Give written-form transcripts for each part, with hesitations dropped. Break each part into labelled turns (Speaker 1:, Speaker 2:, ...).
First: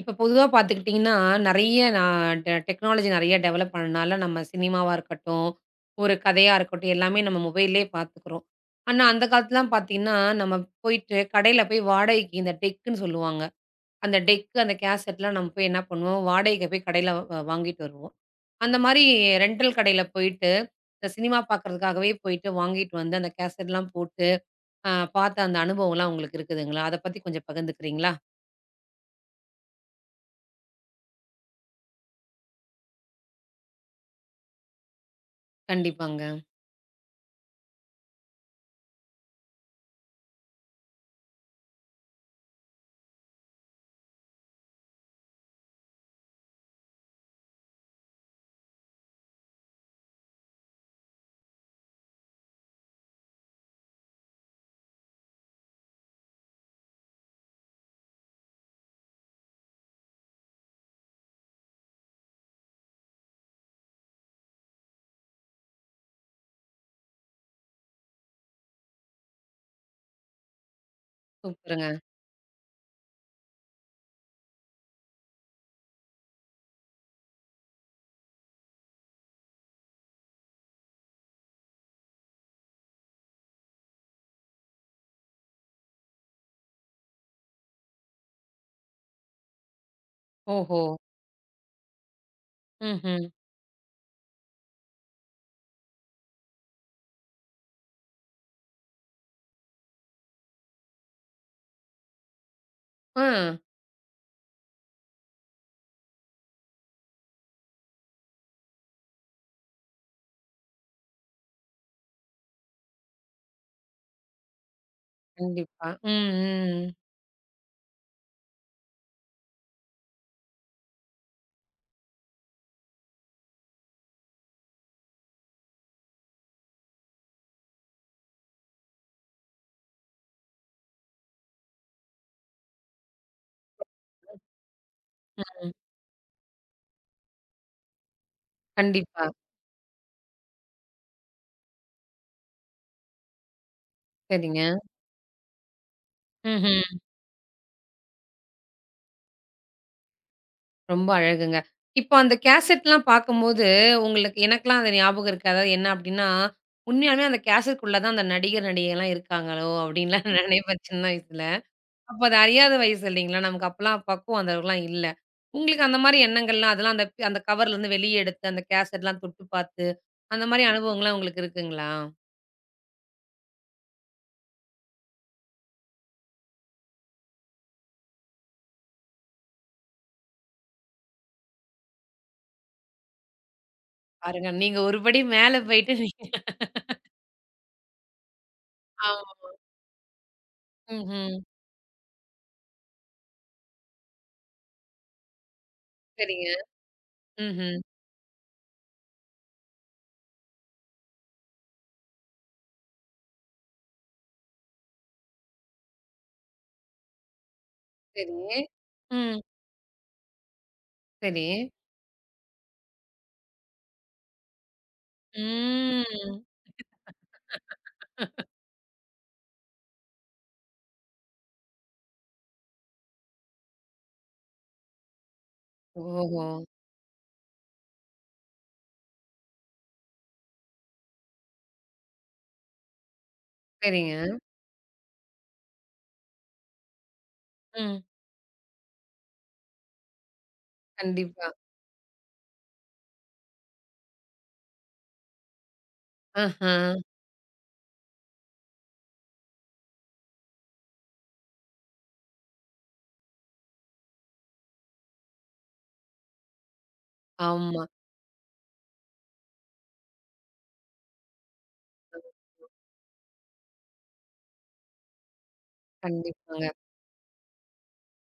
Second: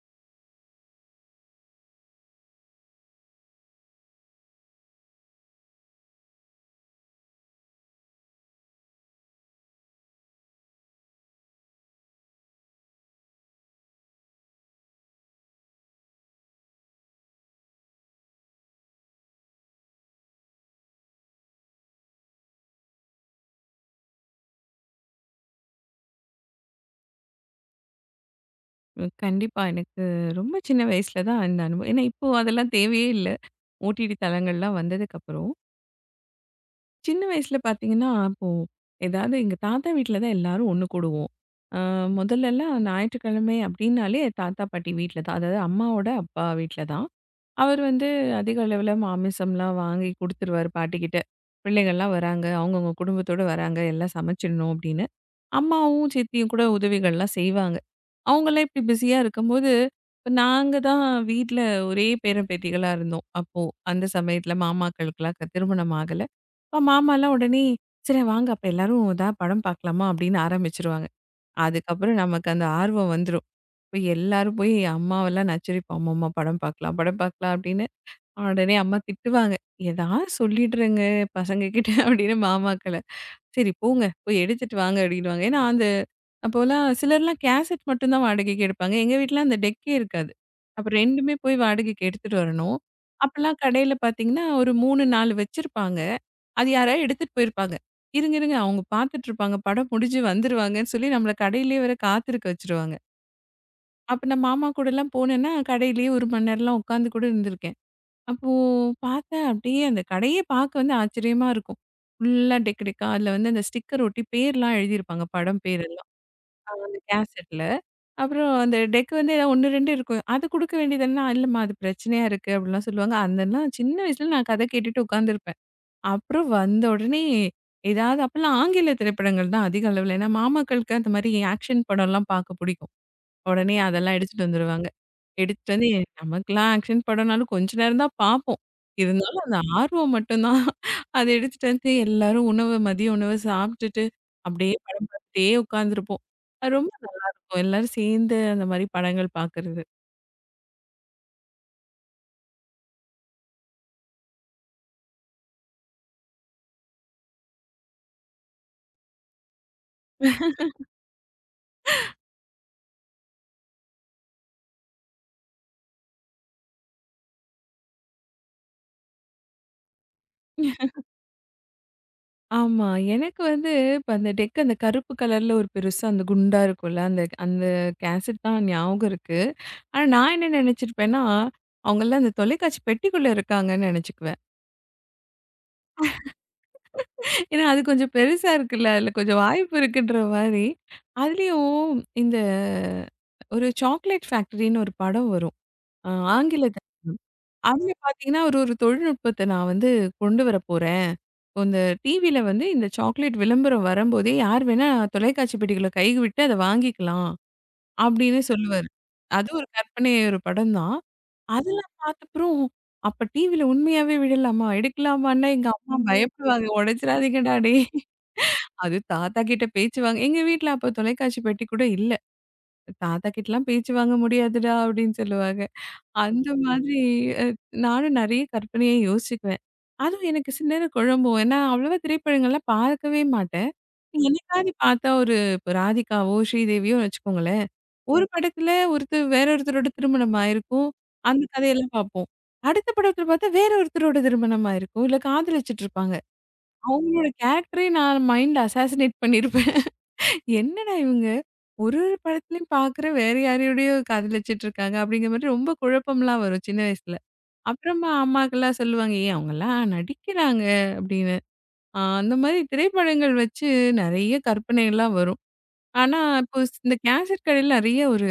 Speaker 1: இப்ப பொதுவா பார்த்துக்கிட்டிங்கன்னா, நெறைய நான் டெக்னாலஜி நெறைய டெவலப் பண்ணனால, நம்ம சினிமாவா இருக்கட்டும், ஒரு கதையா இருக்கட்டும், எல்லாமே நம்ம மொபைல்லயே பார்த்துக்குறோம். ஆனா, அந்த காலத்துலலாம் பார்த்தீங்கன்னா, நம்ம போயிட்டு கடையில போய் வாடகைக்கு இந்த டெக்குன்னு சொல்லுவாங்க. அந்த டெக்கு, அந்த கேசெட்லாம் நம்ம போய் என்ன பண்ணுவோம், வாடகைக்கு போய் கடையில வாங்கிட்டு வருவோம். அந்த மாரி ரென்டல் கடையில போயிட்டு, இந்த சினிமா பார்க்குறதுக்காகவே போயிட்டு வாங்கிட்டு வந்து, அந்த கேசெட்லாம் போட்டு, அ பார்த்த அந்த அனுபவம்லாம் உங்களுக்கு இருக்குதுங்களா? அத பத்தி கொஞ்சம் பகிர்ந்துக்கிறீங்களா?
Speaker 2: ம், கண்டிப்பா. எனக்கு ரொம்ப சின்ன வயசுல தான் இந்த அனுபவம். ஏன்னா, இப்போ அதெல்லாம் தேவையே இல்ல. ஓடிடி தளங்கள்லாம் வந்ததுக்கப்புறம்.
Speaker 1: கண்டிப்பாங்க.
Speaker 2: சின்ன வயசுல பார்த்தீங்கன்னா, இப்போ ஏதாவது எங்க தாத்தா வீட்ல தான் எல்லாரும் ஒண்ணு கூடுவோம். அ முதல்லலாம் ஞாயிற்றுக்கிழமை அப்படின்னாலே தாத்தா, பாட்டி வீட்ல தான். அதாவது அம்மாவோட அப்பா வீட்ல தான். அவர் வந்து அதிக அளவுல மாமிசம்லாம் வாங்கி குடுத்துருவாரு பாட்டிக்கிட்ட. பிள்ளைகள்லாம் வராங்க. அவங்கவங்க குடும்பத்தோட வராங்க. எல்லாம் சமைச்சிடணும் அப்படின்னு. அம்மாவும், சித்தியும் கூட உதவிகள்லாம் செய்வாங்க. அவங்கலாம் இப்படி பிஸியா இருக்கும்போது, இப்ப நாங்க தான் வீட்ல ஒரே பேரன், பேத்திகளா இருந்தோம். அப்போ அந்த சமயத்துல மாமாக்களுக்கெல்லாம் திருமணம் ஆகல. அப்ப மாமாலாம் உடனே, "சரி வாங்க அப்ப எல்லாரும் எதா படம் பார்க்கலாமா?" அப்படின்னு ஆரம்பிச்சுருவாங்க.
Speaker 1: சூப்பருங்க.
Speaker 2: அதுக்கப்புறம் நமக்கு அந்த ஆர்வம் வந்துரும். இப்ப எல்லாரும் போய் அம்மாவெல்லாம் நச்சரிப்போம். அம்மம்மா படம் பார்க்கலாம், படம் பார்க்கலாம் அப்படின்னு. உடனே அம்மா திட்டுவாங்க. ஏதாவது சொல்லிடுறேங்க பசங்க கிட்ட அப்படின்னு மாமாக்கள. சரி போங்க போய் எடுத்துட்டு வாங்க அப்படின்னுவாங்க. ஏன்னா அந்த அப்போலாம் சிலர்லாம் கேசட் மட்டும் தான் வாடகைக்கு எடுப்பாங்க. எங்க வீட்ல அந்த டெக்கே இருக்காது.
Speaker 1: ஓஹோ!
Speaker 2: அப்ப 2மே போய் வாடகைக்கு எடுத்துட்டு வரணும்.
Speaker 1: ம்ஹ்ம்.
Speaker 2: அப்பலாம் கடையில பார்த்தீங்கன்னா, ஒரு 3, 4 வச்சிருப்பாங்க. அது யாராவது எடுத்துட்டு போயிருப்பாங்க. இருங்க, இருங்க அவங்க பார்த்துட்டு இருப்பாங்க. படம் முடிஞ்சு வந்துருவாங்கன்னு சொல்லி நம்மள கடையிலேயே வேற காத்திருக்க வச்சுருவாங்க.
Speaker 1: ஆ.
Speaker 2: அப்ப நான் மாமா கூடலாம் போனேன்னா, கடையிலேயே 1 மணி நேரம்லாம் உட்காந்து கூட இருந்திருக்கேன். அப்போ பார்த்தேன் அப்படியே அந்த கடையே பார்க்க வந்து ஆச்சரியமா இருக்கும். ஃபுல்லா டெக்கு டெக்கா அதில வந்து அந்த ஸ்டிக்கர் ஒட்டி பேர்லாம் எழுதியிருப்பாங்க. படம்
Speaker 1: கண்டிப்பா.
Speaker 2: பேரெல்லாம்.
Speaker 1: ம், ம்,
Speaker 2: அந்த கேசெட்ல. அப்புறம் அந்த டெக் வந்து ஏதாவது 1, 2 இருக்கும். அது குடுக்க வேண்டியது என்ன? இல்லம்மா அது பிரச்சனையா இருக்கு அப்படிலாம் சொல்லுவாங்க. அதெல்லாம் சின்ன வயசுல நான் கதை கேட்டுட்டு உட்காந்துருப்பேன். அப்புறம் வந்த உடனே ஏதாவது அப்பலாம் ஆங்கில திரைப்படங்கள் தான் அதிக அளவுல. ஏன்னா மாமாக்களுக்கு அந்த மாரி ஆக்ஷன் படம்லாம் பார்க்க புடிக்கும். உடனே அதெல்லாம் எடுத்துட்டு வந்துருவாங்க.
Speaker 1: ம்.
Speaker 2: எடுத்துட்டு வந்து நமக்கெல்லாம் ஆக்ஷன் படம்னாலும் கொஞ்ச நேரம் தான் பார்ப்போம்.
Speaker 1: கண்டிப்பா.
Speaker 2: இருந்தாலும் அந்த ஆர்வம் மட்டும் தான். அத எடுத்துட்டு வந்து எல்லாரும் உணவு மதிய உணவு சாப்பிட்டுட்டு
Speaker 1: சரிங்க.
Speaker 2: அப்படியே படம் பார்த்துட்டே உட்காந்துருப்போம். அது ரொம்ப
Speaker 1: ம்ஹ்ம்.
Speaker 2: நல்லாருக்கும். எல்லாரும் சேர்ந்து அந்த மாரி படங்கள் பார்க்கறது.
Speaker 1: ரொம்ப அழகுங்க. இப்போ அந்த கேசெட்லாம் பார்க்கும்போது, உங்களுக்கு எனக்கெல்லாம் அது ஞாபகம் இருக்கு. அதாவது என்ன அப்டின்னா, உண்மையாலுமே அந்த கேசெட்குள்ள தான் அந்த நடிகர், நடிகைலாம் இருக்காங்களோ அப்டின்லாம் நான் நினைப்பேன் சின்ன வயசுல. அப்ப அது அறியாத வயசு இல்லைங்களா? நமக்கு அப்பலாம் பக்குவம் அந்த அளவுக்குலாம் இல்ல. உங்களுக்கு அந்த மாரி எண்ணங்கள்லாம் அதெல்லாம் அந்த அந்த கவர்லேருந்து வெளிய எடுத்து, அந்த கேசெட்லாம் தொட்டு பார்த்து, அந்த மாரி அனுபவங்கள்லாம் உங்களுக்கு இருக்குங்களா?
Speaker 2: ஆமா. எனக்கு வந்து இப்ப அந்த டெக் அந்த கருப்பு கலர்ல ஒரு பெருசா அந்த குண்டா இருக்கும்ல, அந்த அந்த கேசட் தான் ஞாபகம் இருக்கு. ஆனா நான் என்ன நெனச்சிருப்பேன்னா, அவங்கலாம் அந்த தொலைக்காட்சி பெட்டிக்குள்ள இருக்காங்கன்னு நெனச்சுக்குவேன்.
Speaker 1: பாருங்க, நீங்க ஒரு படி மேல போயிட்டு நீங்க
Speaker 2: ஏன்னா அது கொஞ்சம் பெருசா இருக்குல்ல, அதுல
Speaker 1: ஆமா.
Speaker 2: கொஞ்சம் வாய்ப்பு இருக்குன்ற மாரி.
Speaker 1: ம்ஹ்ம்.
Speaker 2: அதுலயும் இந்த ஒரு சாக்லேட் ஃபேக்டரின்னு ஒரு படம் வரும். ஆ
Speaker 1: சரிங்க.
Speaker 2: ஆங்கிலத்துல.
Speaker 1: ம்ஹ்ம்.
Speaker 2: அதுல பார்த்தீங்கன்னா, ஒரு ஒரு தொழில்நுட்பத்த நான் வந்து கொண்டு வரப்போறேன். இந்த டிவில வந்து இந்த சாக்லேட் விளம்பரம் வரும்போதே, யார் வேணா தொலைக்காட்சி பெட்டிக்குள்ள கை விட்டு அத வாங்கிக்கலாம். அப்படின்னு
Speaker 1: சரி.
Speaker 2: சொல்லுவாரு.
Speaker 1: ம்.
Speaker 2: அது ஒரு கற்பனை ஒரு படம் தான்.
Speaker 1: சரி.
Speaker 2: அதெல்லாம் பார்த்தப்புறம், அப்ப டிவில உண்மையாவே விழலாமா? எடுக்கலாமான்னா எங்க அம்மா
Speaker 1: ம்.
Speaker 2: பயப்படுவாங்க. "உடைச்சிறாதீங்கடா டேய்." அது தாத்தா கிட்ட பேச்சு வாங்க எங்க வீட்ல அப்ப தொலைக்காட்சி பெட்டி கூட இல்ல. "தாத்தா கிட்டலாம் பேச்சு வாங்க முடியாதுடா" அப்படின்னு சொல்லுவாங்க.
Speaker 1: ஓஹோ!
Speaker 2: அந்த மாதிரி அ நானும் நெறைய கற்பனையா யோசிக்குவேன். அதுவும் எனக்கு சில நேரம் குழம்பும். நான் அவ்வளவா திரைப்படங்கள்லாம் பார்க்கவே மாட்டேன்.
Speaker 1: சரிங்க.
Speaker 2: என்னைக்காவது பார்த்தா ஒரு இப்ப ராதிகாவோ, ஸ்ரீதேவியோ வச்சுக்கோங்களேன்.
Speaker 1: ம்.
Speaker 2: ஒரு படத்துல ஒருத்தர் வேற ஒருத்தரோட திருமணம் ஆயிருக்கும். அந்த
Speaker 1: கண்டிப்பா.
Speaker 2: கதையெல்லாம் பார்ப்போம். அடுத்த படத்துல பார்த்தா வேற ஒருத்தரோட திருமணம் ஆயிருக்கும். இல்ல காதலிச்சுட்டு இருப்பாங்க.
Speaker 1: ஆஹா.
Speaker 2: அவங்களோட கேரக்டரே நான் மைண்ட்ல அசாசினேட் பண்ணியிருப்பேன். என்னடா இவங்க! ஒரு ஒரு படத்துலயும் பார்க்குற வேற யாரையோடயோ காதலிச்சுட்டு இருக்காங்க அப்படிங்கிற மாதிரி ரொம்ப குழப்பம்லாம் வரும் சின்ன வயசுல.
Speaker 1: ஆமா.
Speaker 2: அப்புறமா அம்மாக்கெல்லாம் சொல்லுவாங்க, "ஏய் அவங்கலாம் நடிக்கிறாங்க" அப்படின்னு. அந்த மாதிரி திரைப்படங்கள் வச்சு நெறைய கற்பனைலாம் வரும். ஆனா இப்போ
Speaker 1: கண்டிப்பாங்க.
Speaker 2: இந்த கேசட் கடையில நெறைய ஒரு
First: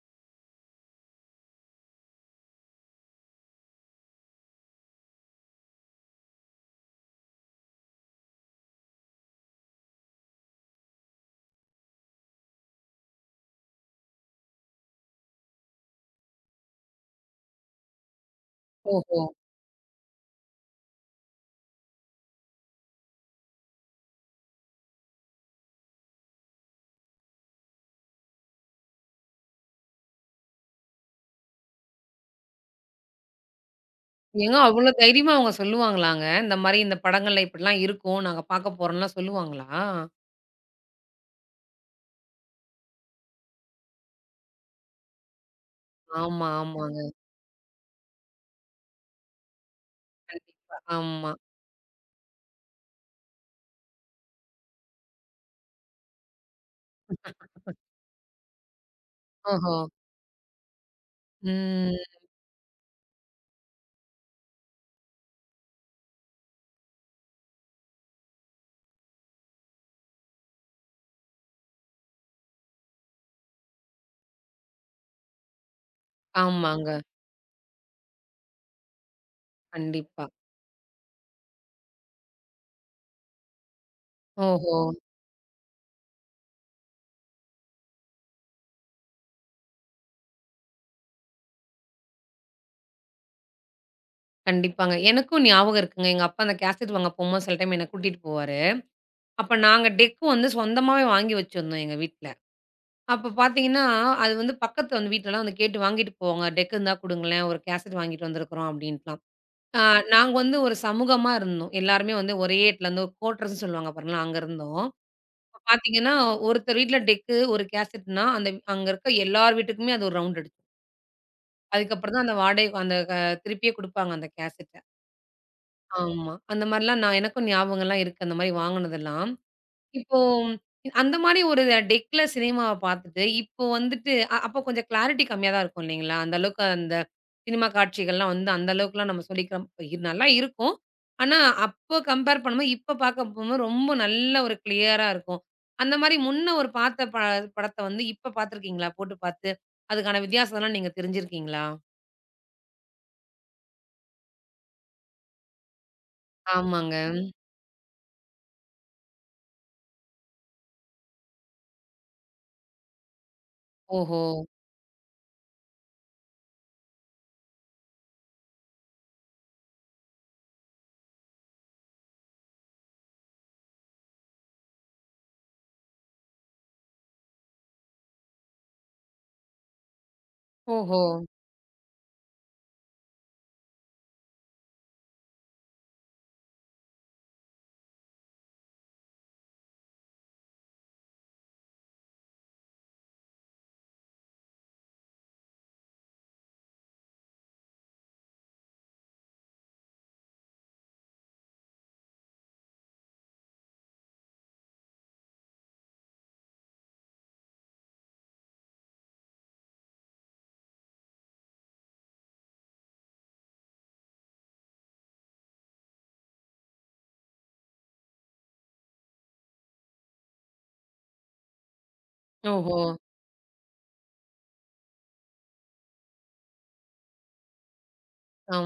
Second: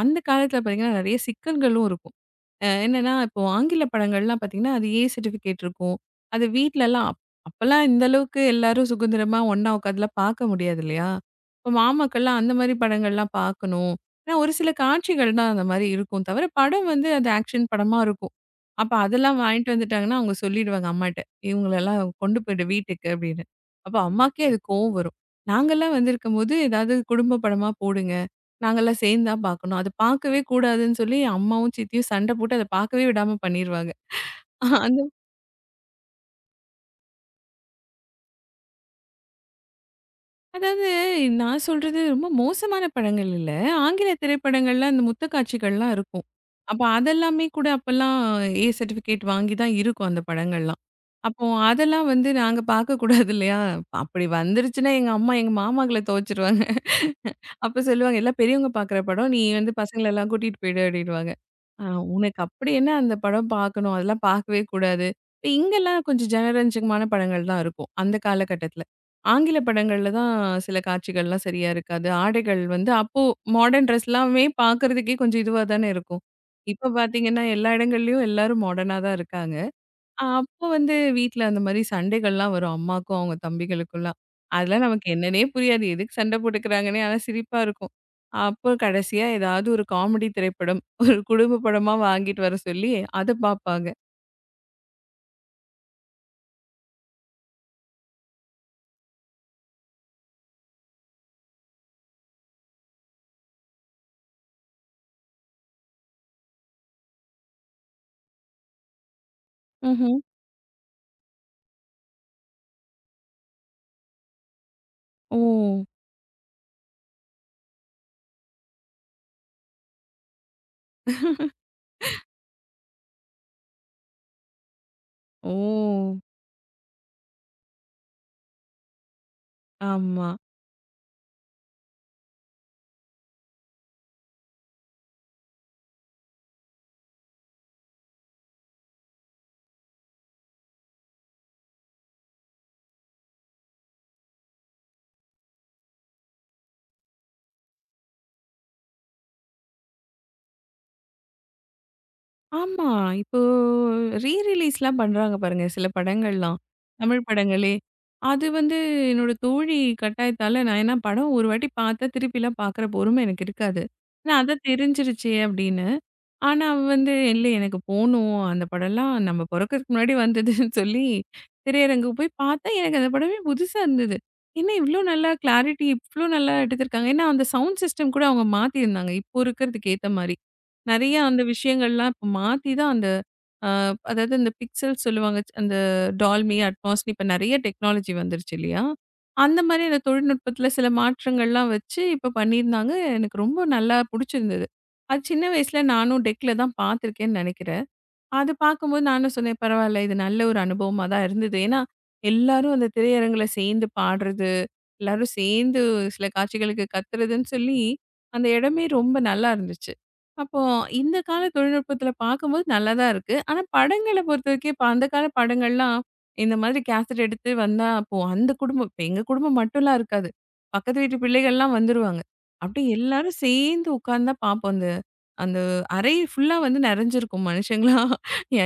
Speaker 2: அந்த காலத்துல பார்த்தீங்கன்னா, நெறைய சிக்கல்களும் இருக்கும். என்னன்னா, இப்போ ஆங்கில படங்கள்லாம் பார்த்தீங்கன்னா, அது ஏ சர்டிஃபிகேட் இருக்கும். அது வீட்லலாம் அப்பலாம் இந்த அளவுக்கு எல்லாரும் சுதந்திரமா ஒண்ணா உட்காந்துலாம் பார்க்க முடியாது இல்லையா? இப்போ மாமாக்கள்லாம் அந்த மாரி படங்கள்லாம் பார்க்கணும். ஏன்னா ஒரு சில காட்சிகள் தான் அந்த மாரி இருக்கும். தவிர படம் வந்து அது ஆக்ஷன் படமா இருக்கும். அப்ப
Speaker 1: ஓஹோ!
Speaker 2: அதெல்லாம் வாங்கிட்டு வந்துட்டாங்கன்னா, அவங்க சொல்லிடுவாங்க அம்மாட்ட. இவங்களெல்லாம் கொண்டு போயிடு வீட்டுக்கு அப்படின்னு. அப்ப அம்மாக்கே அது கோவம் வரும். நாங்கலாம் வந்திருக்கும்போது ஏதாவது குடும்ப படமா போடுங்க. நாங்கலாம் சேர்ந்து தான் பார்க்கணும். அது பார்க்கவே கூடாதுன்னு சொல்லி அம்மாவும், சித்தியும் சண்டை போட்டு அத பார்க்கவே விடாம பண்ணிருவாங்க.
Speaker 1: ஏங்க அவ்ளோ
Speaker 2: அந்த
Speaker 1: தைரியமா அவங்க சொல்லுவாங்களாங்க? இந்த மாரி இந்த படங்கள்ல இப்படிலாம் இருக்கும். நாங்க பாக்க போறோம்லாம் சொல்லுவாங்களா?
Speaker 2: அதாவது நான் சொல்றது ரொம்ப மோசமான படங்கள் இல்ல. ஆங்கில திரைப்படங்கள்ல அந்த முத்த காட்சிகள்லாம் இருக்கும்.
Speaker 1: ஆமா,
Speaker 2: அப்ப
Speaker 1: ஆமாங்க.
Speaker 2: அதெல்லாமே கூட அப்பலாம் ஏ சர்டிஃபிகேட் வாங்கி தான் இருக்கும் அந்த
Speaker 1: கண்டிப்பா.
Speaker 2: படங்கள்லாம்.
Speaker 1: ஆமா.
Speaker 2: அப்போ அதெல்லாம் வந்து நாங்க பார்க்கக்கூடாது இல்லையா? அப்படி வந்துருச்சுன்னா எங்க அம்மா, எங்க மாமாங்கள துவச்சுருவாங்க. அப்ப சொல்லுவாங்க, "எல்லாம் பெரியவங்க பார்க்குற படம். நீ வந்து
Speaker 1: ஓஹோ!
Speaker 2: பசங்கள எல்லாம் கூட்டிட்டு போயிடு" அப்படின்னுவாங்க. "ஆ
Speaker 1: ம்.
Speaker 2: உனக்கு அப்படி என்ன அந்த படம் பார்க்கணும்? அதெல்லாம் பார்க்கவே கூடாது." இப்ப இங்கெல்லாம் கொஞ்சம் ஜனரஞ்சகமான படங்கள் தான் இருக்கும், அந்த காலகட்டத்தில. ஆங்கில படங்கள்ல தான் சில காட்சிகள்லாம் சரியா இருக்காது. ஆடைகள் வந்து அப்போ மாடர்ன் ட்ரெஸ்லாமே பார்க்கறதுக்கே கொஞ்சம் இதுவா தானே இருக்கும்.
Speaker 1: ஆமாங்க.
Speaker 2: இப்ப பார்த்தீங்கன்னா, எல்லா இடங்கள்லயும் எல்லாரும் மாடர்னா தான் இருக்காங்க.
Speaker 1: கண்டிப்பா.
Speaker 2: அப்போ வந்து வீட்ல அந்த மாரி சண்டைகள்லாம் வரும். அம்மாக்கும், அவங்க தம்பிகளுக்கும்லாம்.
Speaker 1: ஓஹோ!
Speaker 2: அதெல்லாம் நமக்கு என்னன்னே புரியாது. எதுக்கு சண்டை போட்டுக்கிறாங்கன்னே! ஆனா சிரிப்பா இருக்கும். அப்போ கடைசியா ஏதாவது ஒரு காமெடி திரைப்படம், ஒரு குடும்ப படமா வாங்கிட்டு வர சொல்லி அத பார்ப்பாங்க.
Speaker 1: கண்டிப்பாங்க. எனக்கும் ஞாபகம் இருக்குங்க. எங்க அப்பா அந்த கேசெட் வாங்க போம்போது சில டைம் என்ன கூட்டிட்டு போவாரு. அப்ப நாங்க டெக் வந்து சொந்தமாவே வாங்கி வச்சிருந்தோம் எங்க வீட்ல. அப்ப பார்த்தீங்கன்னா, அது வந்து பக்கத்துல வந்து வீட்லலாம் வந்து கேட்டு வாங்கிட்டு போவாங்க. "டெக் இருந்தா குடுங்களேன், ஒரு கேசட் வாங்கிட்டு வந்திருக்கிறோம்" அப்படின்ட்டுலாம். ஆ,
Speaker 2: ம்ஹ்ம்.
Speaker 1: நாங்க வந்து ஒரு சமூகமா இருந்தோம். எல்லாருமே வந்து ஒரே இடத்துலருந்து ஒரு கோட்ரஸ்ன்னு சொல்லுவாங்க பாருங்களேன், அங்க இருந்தோம்.
Speaker 2: ஓ!
Speaker 1: இப்ப பார்த்தீங்கன்னா, ஒருத்தர் வீட்ல டெக்கு, ஒரு கேசட்னா, அந்த அங்க இருக்க எல்லார் வீட்டுக்குமே அது ஒரு ரவுண்ட் அடிச்சுரும். அதுக்கப்புறம் தான் அந்த வாடகை அந்த திருப்பியே குடுப்பாங்க அந்த கேசட்ட.
Speaker 2: ஓ!
Speaker 1: ஆமா. அந்த மாரிலாம் நான் எனக்கும் ஞாபகம்லாம் இருக்கு, அந்த மாரி வாங்குனதெல்லாம். இப்போ
Speaker 2: ஆமா.
Speaker 1: அந்த மாரி ஒரு டெக்ல சினிமாவ பார்த்துட்டு, இப்போ வந்துட்டு அப்போ கொஞ்சம் கிளாரிட்டி கம்மியா தான் இருக்கும் இல்லைங்களா? அந்த அளவுக்கு அந்த சினிமா காட்சிகள்லாம் வந்து அந்த அளவுக்குலாம் நம்ம சொல்லிக்கிறோம். இது நல்லா இருக்கும். ஆனா, அப்போ கம்பேர் பண்ணும்போது, இப்ப பார்க்க போம்போது ரொம்ப நல்ல ஒரு கிளியரா இருக்கும். அந்த மாரி முன்ன ஒரு பார்த்த படத்த வந்து இப்ப பார்த்துருக்கீங்களா? போட்டு பார்த்து, அதுக்கான வித்தியாசம்லாம் நீங்க தெரிஞ்சிருக்கீங்களா?
Speaker 2: ஆமா. இப்போ ரீ ரிலீஸ்லாம் பண்றாங்க பாருங்க, சில படங்கள்லாம்.
Speaker 1: ஆமாங்க.
Speaker 2: தமிழ் படங்களே. அது வந்து என்னோட தோழி கட்டாயத்தால நான் ஏன்னா படம் ஒரு வாட்டி பார்த்தா திருப்பிலாம் பார்க்குற பொறுமை எனக்கு இருக்காது.
Speaker 1: ஓஹோ!
Speaker 2: ஏன்னா அதான் தெரிஞ்சிருச்சே அப்படின்னு. ஆனா அவ வந்து இல்ல எனக்கு போணும். அந்த படம்லாம் நம்ம பொறக்கறதுக்கு முன்னாடி வந்ததுன்னு சொல்லி திரையரங்குக்கு போய் பார்த்தா எனக்கு அந்த படமே புதுசா இருந்தது. என்ன இவ்ளோ நல்லா கிளாரிட்டி இவ்ளோ நல்லா எடுத்திருக்காங்க. ஏன்னா அந்த சவுண்ட் சிஸ்டம் கூட அவங்க மாத்தியிருந்தாங்க. இப்போ இருக்கிறதுக்கு ஏத்த மாரி.
Speaker 1: ஓஹோ!
Speaker 2: நெறைய அந்த விஷயங்கள்லாம் இப்ப மாத்தி தான் அந்த அ அதாவது இந்த பிக்சல் சொல்லுவாங்க. அந்த டால்மி, அட்மாஸ்னு இப்ப நெறைய டெக்னாலஜி வந்துருச்சு இல்லையா? அந்த மாரி அந்த தொழில்நுட்பத்துல சில மாற்றங்கள்லாம் வச்சு இப்ப பண்ணியிருந்தாங்க. எனக்கு ரொம்ப நல்லா புடிச்சிருந்தது. அது சின்ன வயசுல நானும் டெக்ல தான் பார்த்துருக்கேன்னு நெனைக்கிறேன். அது பார்க்கும்போது நானும் சொன்னேன், பரவால்ல. இது நல்ல ஒரு அனுபவமா தான் இருந்தது. ஏன்னா, எல்லாரும் அந்த திரையரங்குல சேர்ந்து பாடுறது, எல்லாரும் சேர்ந்து சில காட்சிகளுக்கு கத்துறதுன்னு சொல்லி, அந்த இடமே ரொம்ப நல்லா இருந்துச்சு. அப்போ இந்த கால தொழில்நுட்பத்தில பார்க்கும்போது நல்லா தான் இருக்கு. ஆனா, படங்கள பொறுத்தவரைக்கும் இப்ப அந்த கால படங்கள்லாம், இந்த மாதிரி கேசட் எடுத்து வந்தா, அப்போ அந்த குடும்பம் இப்ப எங்க குடும்பம் மட்டும்லாம் இருக்காது. பக்கத்து வீட்டு பிள்ளைகள்லாம் வந்துருவாங்க.
Speaker 1: ஓஹோ!
Speaker 2: அப்படியே எல்லாரும் சேர்ந்து உட்கார்ந்து தான் பார்ப்போம். அந்த அந்த அறை ஃபுல்லா வந்து நெறஞ்சிருக்கும் மனுஷங்களா.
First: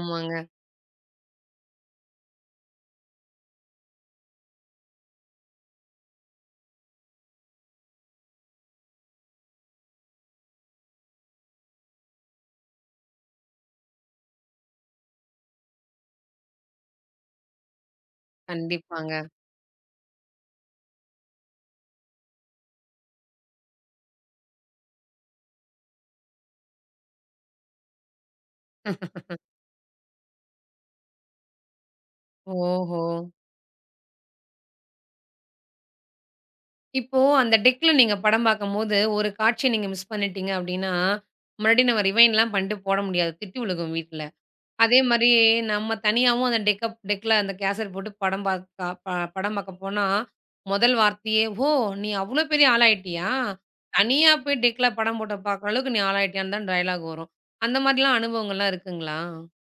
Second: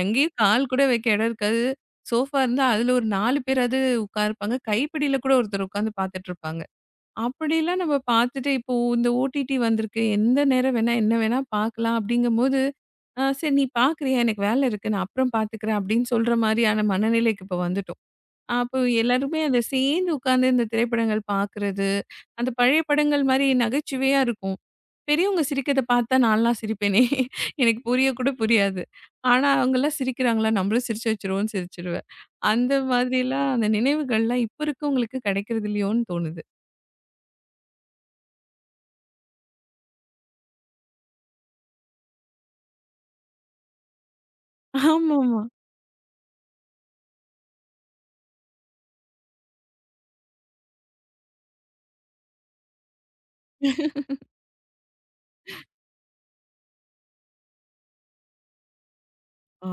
Speaker 2: எங்கேயும் கால் கூட வைக்க இடம் இருக்காது. சோஃபா இருந்தா அதுல ஒரு 4 பேராவது உட்காருப்பாங்க. கைப்பிடியில கூட ஒருத்தர் உட்கார்ந்து பார்த்துட்டு இருப்பாங்க. அப்படிலாம் நம்ம பார்த்துட்டு இப்போ இந்த ஓடிடி வந்திருக்கு. எந்த நேரம் வேணா, என்ன வேணா பார்க்கலாம் அப்படிங்கும்போது, சரி நீ பார்க்குறியா? எனக்கு வேலை இருக்கு. நான் அப்புறம் பார்த்துக்கிறேன் அப்படின்னு சொல்ற மாரியான மனநிலைக்கு இப்ப வந்துட்டோம். அப்போ
Speaker 1: கண்டிப்பாங்க.
Speaker 2: எல்லாருமே அத சேர்ந்து உட்கார்ந்து இந்த திரைப்படங்கள் பார்க்குறது, அந்த பழைய படங்கள் மாரி நகைச்சுவையா இருக்கும். பெரியவங்க சிரிக்கிறத பார்த்தா நான்லாம் சிரிப்பேனே! எனக்கு புரிய கூட புரியாது. ஆனா, அவங்கலாம் சிரிக்கிறாங்களா? நம்மளும் சிரிச்ச வச்சுருவோம்னு சிரிச்சுருவேன். அந்த
Speaker 1: ஓஹோ!
Speaker 2: மாதிரிலாம் அந்த நினைவுகள்லாம் இப்ப இருக்கவங்களுக்கு கிடைக்கிறது இல்லையோன்னு தோணுது.
Speaker 1: இப்போ அந்த டெக்ல நீங்க படம் பார்க்கும்போது, ஒரு காட்சி நீங்க மிஸ் பண்ணிட்டீங்க அப்படின்னா, முன்னாடி நம்ம ரிவைண்ட்லாம் பண்ணிட்டு போட முடியாது. திட்டு விழுகும் வீட்ல. அதே மாரி
Speaker 2: ஆமாமா.
Speaker 1: நம்ம தனியாவும் அந்த டெக்ல அந்த கேசட் போட்டு படம் பார்க்க போனா, முதல் வார்த்தையே, "ஓ! நீ அவ்ளோ பெரிய ஆளாயிட்டியா? தனியா போய் டெக்ல படம் போட்டு பார்க்குற அளவுக்கு நீ ஆளாயிட்டியான்னு" தான் டயலாக் வரும். அந்த மாரிலாம் அனுபவங்கள்லாம் இருக்குங்களா?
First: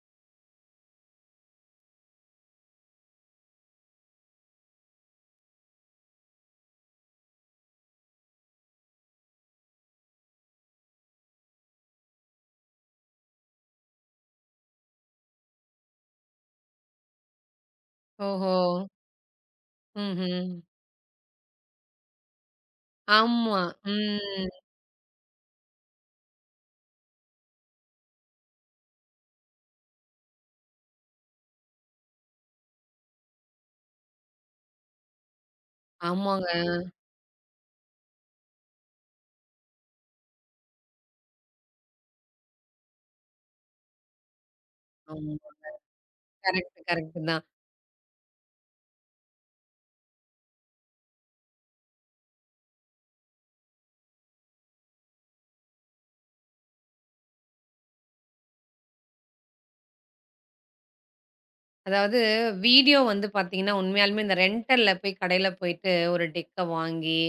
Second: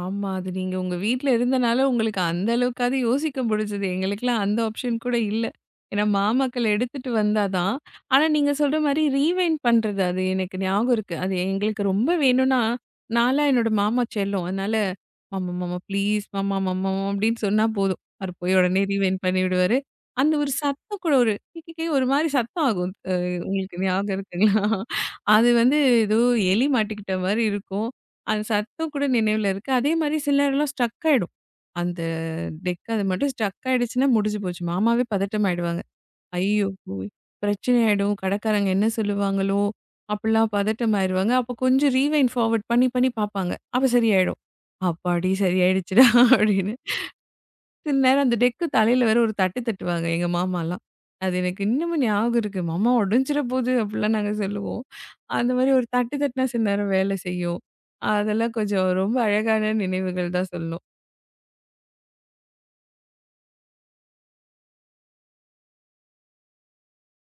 Speaker 2: ஆமா. அது நீங்க உங்க வீட்ல இருந்தனால, உங்களுக்கு அந்த அளவுக்காவது யோசிக்க முடிஞ்சது. எங்களுக்கெல்லாம் அந்த ஆப்ஷன் கூட இல்ல. ஏன்னா, மாமக்கள் எடுத்துட்டு வந்தா தான். ஆனா, நீங்க சொல்ற மாரி ரீவைண்ட் பண்றது, அது எனக்கு ஞாபகம் இருக்கு. அது எங்களுக்கு ரொம்ப வேணும்னா, நான்லாம் என்னோட மாமா செல்லம். அதனால, "மாமா, மாமா ப்ளீஸ் மாமா, மாமா மாமா" அப்படின்னு சொன்னா போதும். அவரு
Speaker 1: ஓஹோ!
Speaker 2: போய் உடனே ரீவைண்ட் பண்ணிவிடுவாரு. அந்த ஒரு
Speaker 1: ம்ஹ்ம்.
Speaker 2: சத்தம் கூட ஒரு கிகிகே ஒரு மாரி சத்தம் ஆகும்.
Speaker 1: ஆமா.
Speaker 2: உங்களுக்கு ஞாபகம்
Speaker 1: ம்.
Speaker 2: இருக்குங்களா? அது வந்து ஏதோ எலி மாட்டிக்கிட்ட மாரி இருக்கும். அந்த சத்தம் கூட நினைவுல இருக்கு. அதே மாரி சிலர்லாம் ஸ்ட்ரக் ஆயிடும். அந்த டெக் அது மட்டும் ஸ்ட்ரக் ஆயிடுச்சுன்னா முடிஞ்சு போச்சு. மாமாவே பதட்டம் ஆயிடுவாங்க.
Speaker 1: ஆமாங்க.
Speaker 2: ஐயோ! போய் பிரச்சனை ஆயிடும். கடைக்காரங்க என்ன சொல்லுவாங்களோ? அப்படிலாம் பதட்டம் ஆயிருவாங்க. அப்போ கொஞ்சம் ரீவைண்ட் ஃபார்வர்ட் பண்ணி பண்ணி பார்ப்பாங்க. அப்ப சரியாயிடும்.
Speaker 1: ஆமா.
Speaker 2: அப்பாடி! சரியாயிடுச்சுடா அப்படின்னு.
Speaker 1: கரெக்ட், கரெக்ட் தான்.
Speaker 2: சில நேரம் அந்த டெக்கு தலையில வேற ஒரு தட்டு தட்டுவாங்க எங்க மாமாலாம். அது எனக்கு இன்னமும் ஞாபகம் இருக்கு. "மாமா உடைஞ்சிற போது" அப்படிலாம் நாங்க சொல்லுவோம். அந்த மாரி ஒரு தட்டு தட்டுனா சில நேரம் வேலை செய்யும். அதெல்லாம் கொஞ்சம் ரொம்ப அழகான நினைவுகள் தான் சொல்லணும்.
Speaker 1: அதாவது வீடியோ வந்து பார்த்தீங்கன்னா, உண்மையாலுமே இந்த ரெண்டல்ல போய் கடையில போயிட்டு ஒரு டெக்க வாங்கி,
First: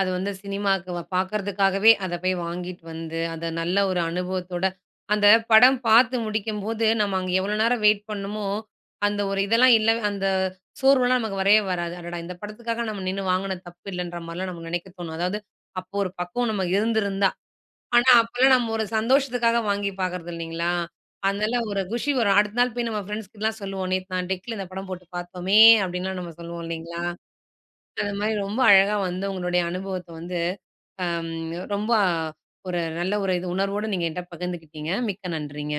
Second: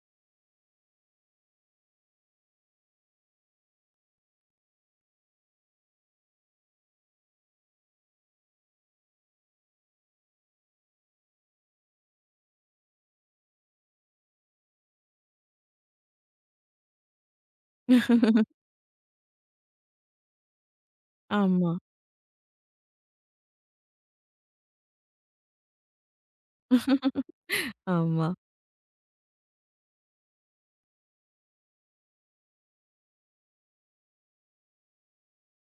Speaker 1: அது வந்து சினிமாக்கு பார்க்கறதுக்காகவே அத போய் வாங்கிட்டு வந்து, அத நல்ல ஒரு அனுபவத்தோட அந்த படம் பார்த்து முடிக்கும்போது, நம்ம அங்க எவ்வளோ நேரம் வெயிட் பண்ணமோ, அந்த ஒரு இதெல்லாம் இல்ல அந்த சோர்வுலாம் நமக்கு வரவே வராது. அடடா! இந்த படத்துக்காக நம்ம நின்னு வாங்குன தப்பு இல்லன்ற மாரிலாம் நமக்கு நினைக்க தோணும். அதாவது அப்போ ஒரு பக்குவம் நமக்கு இருந்திருந்தா ஆனா, அப்பலாம் நம்ம ஒரு சந்தோஷத்துக்காக வாங்கி பாக்குறது இல்லைங்களா? அதனால
Speaker 2: ஆமா.
Speaker 1: ஒரு குஷி வரும். அடுத்த நாள் போய் நம்ம ஃப்ரெண்ட்ஸ் கிட்டலாம் சொல்லுவோம். "நேத்து நான் டெக்ல இந்த படம் போட்டு பார்த்தோமே!" அப்படின்லாம் நம்ம சொல்லுவோம் இல்லைங்களா? அந்த
Speaker 2: ஆமா.
Speaker 1: மாரி ரொம்ப அழகா வந்து உங்களுடைய அனுபவத்த வந்து, அம் ரொம்ப ஒரு நல்ல ஒரு இது உணர்வோட நீங்க என்ட்ட பகிர்ந்துக்கிட்டீங்க. மிக்க நன்றிங்க.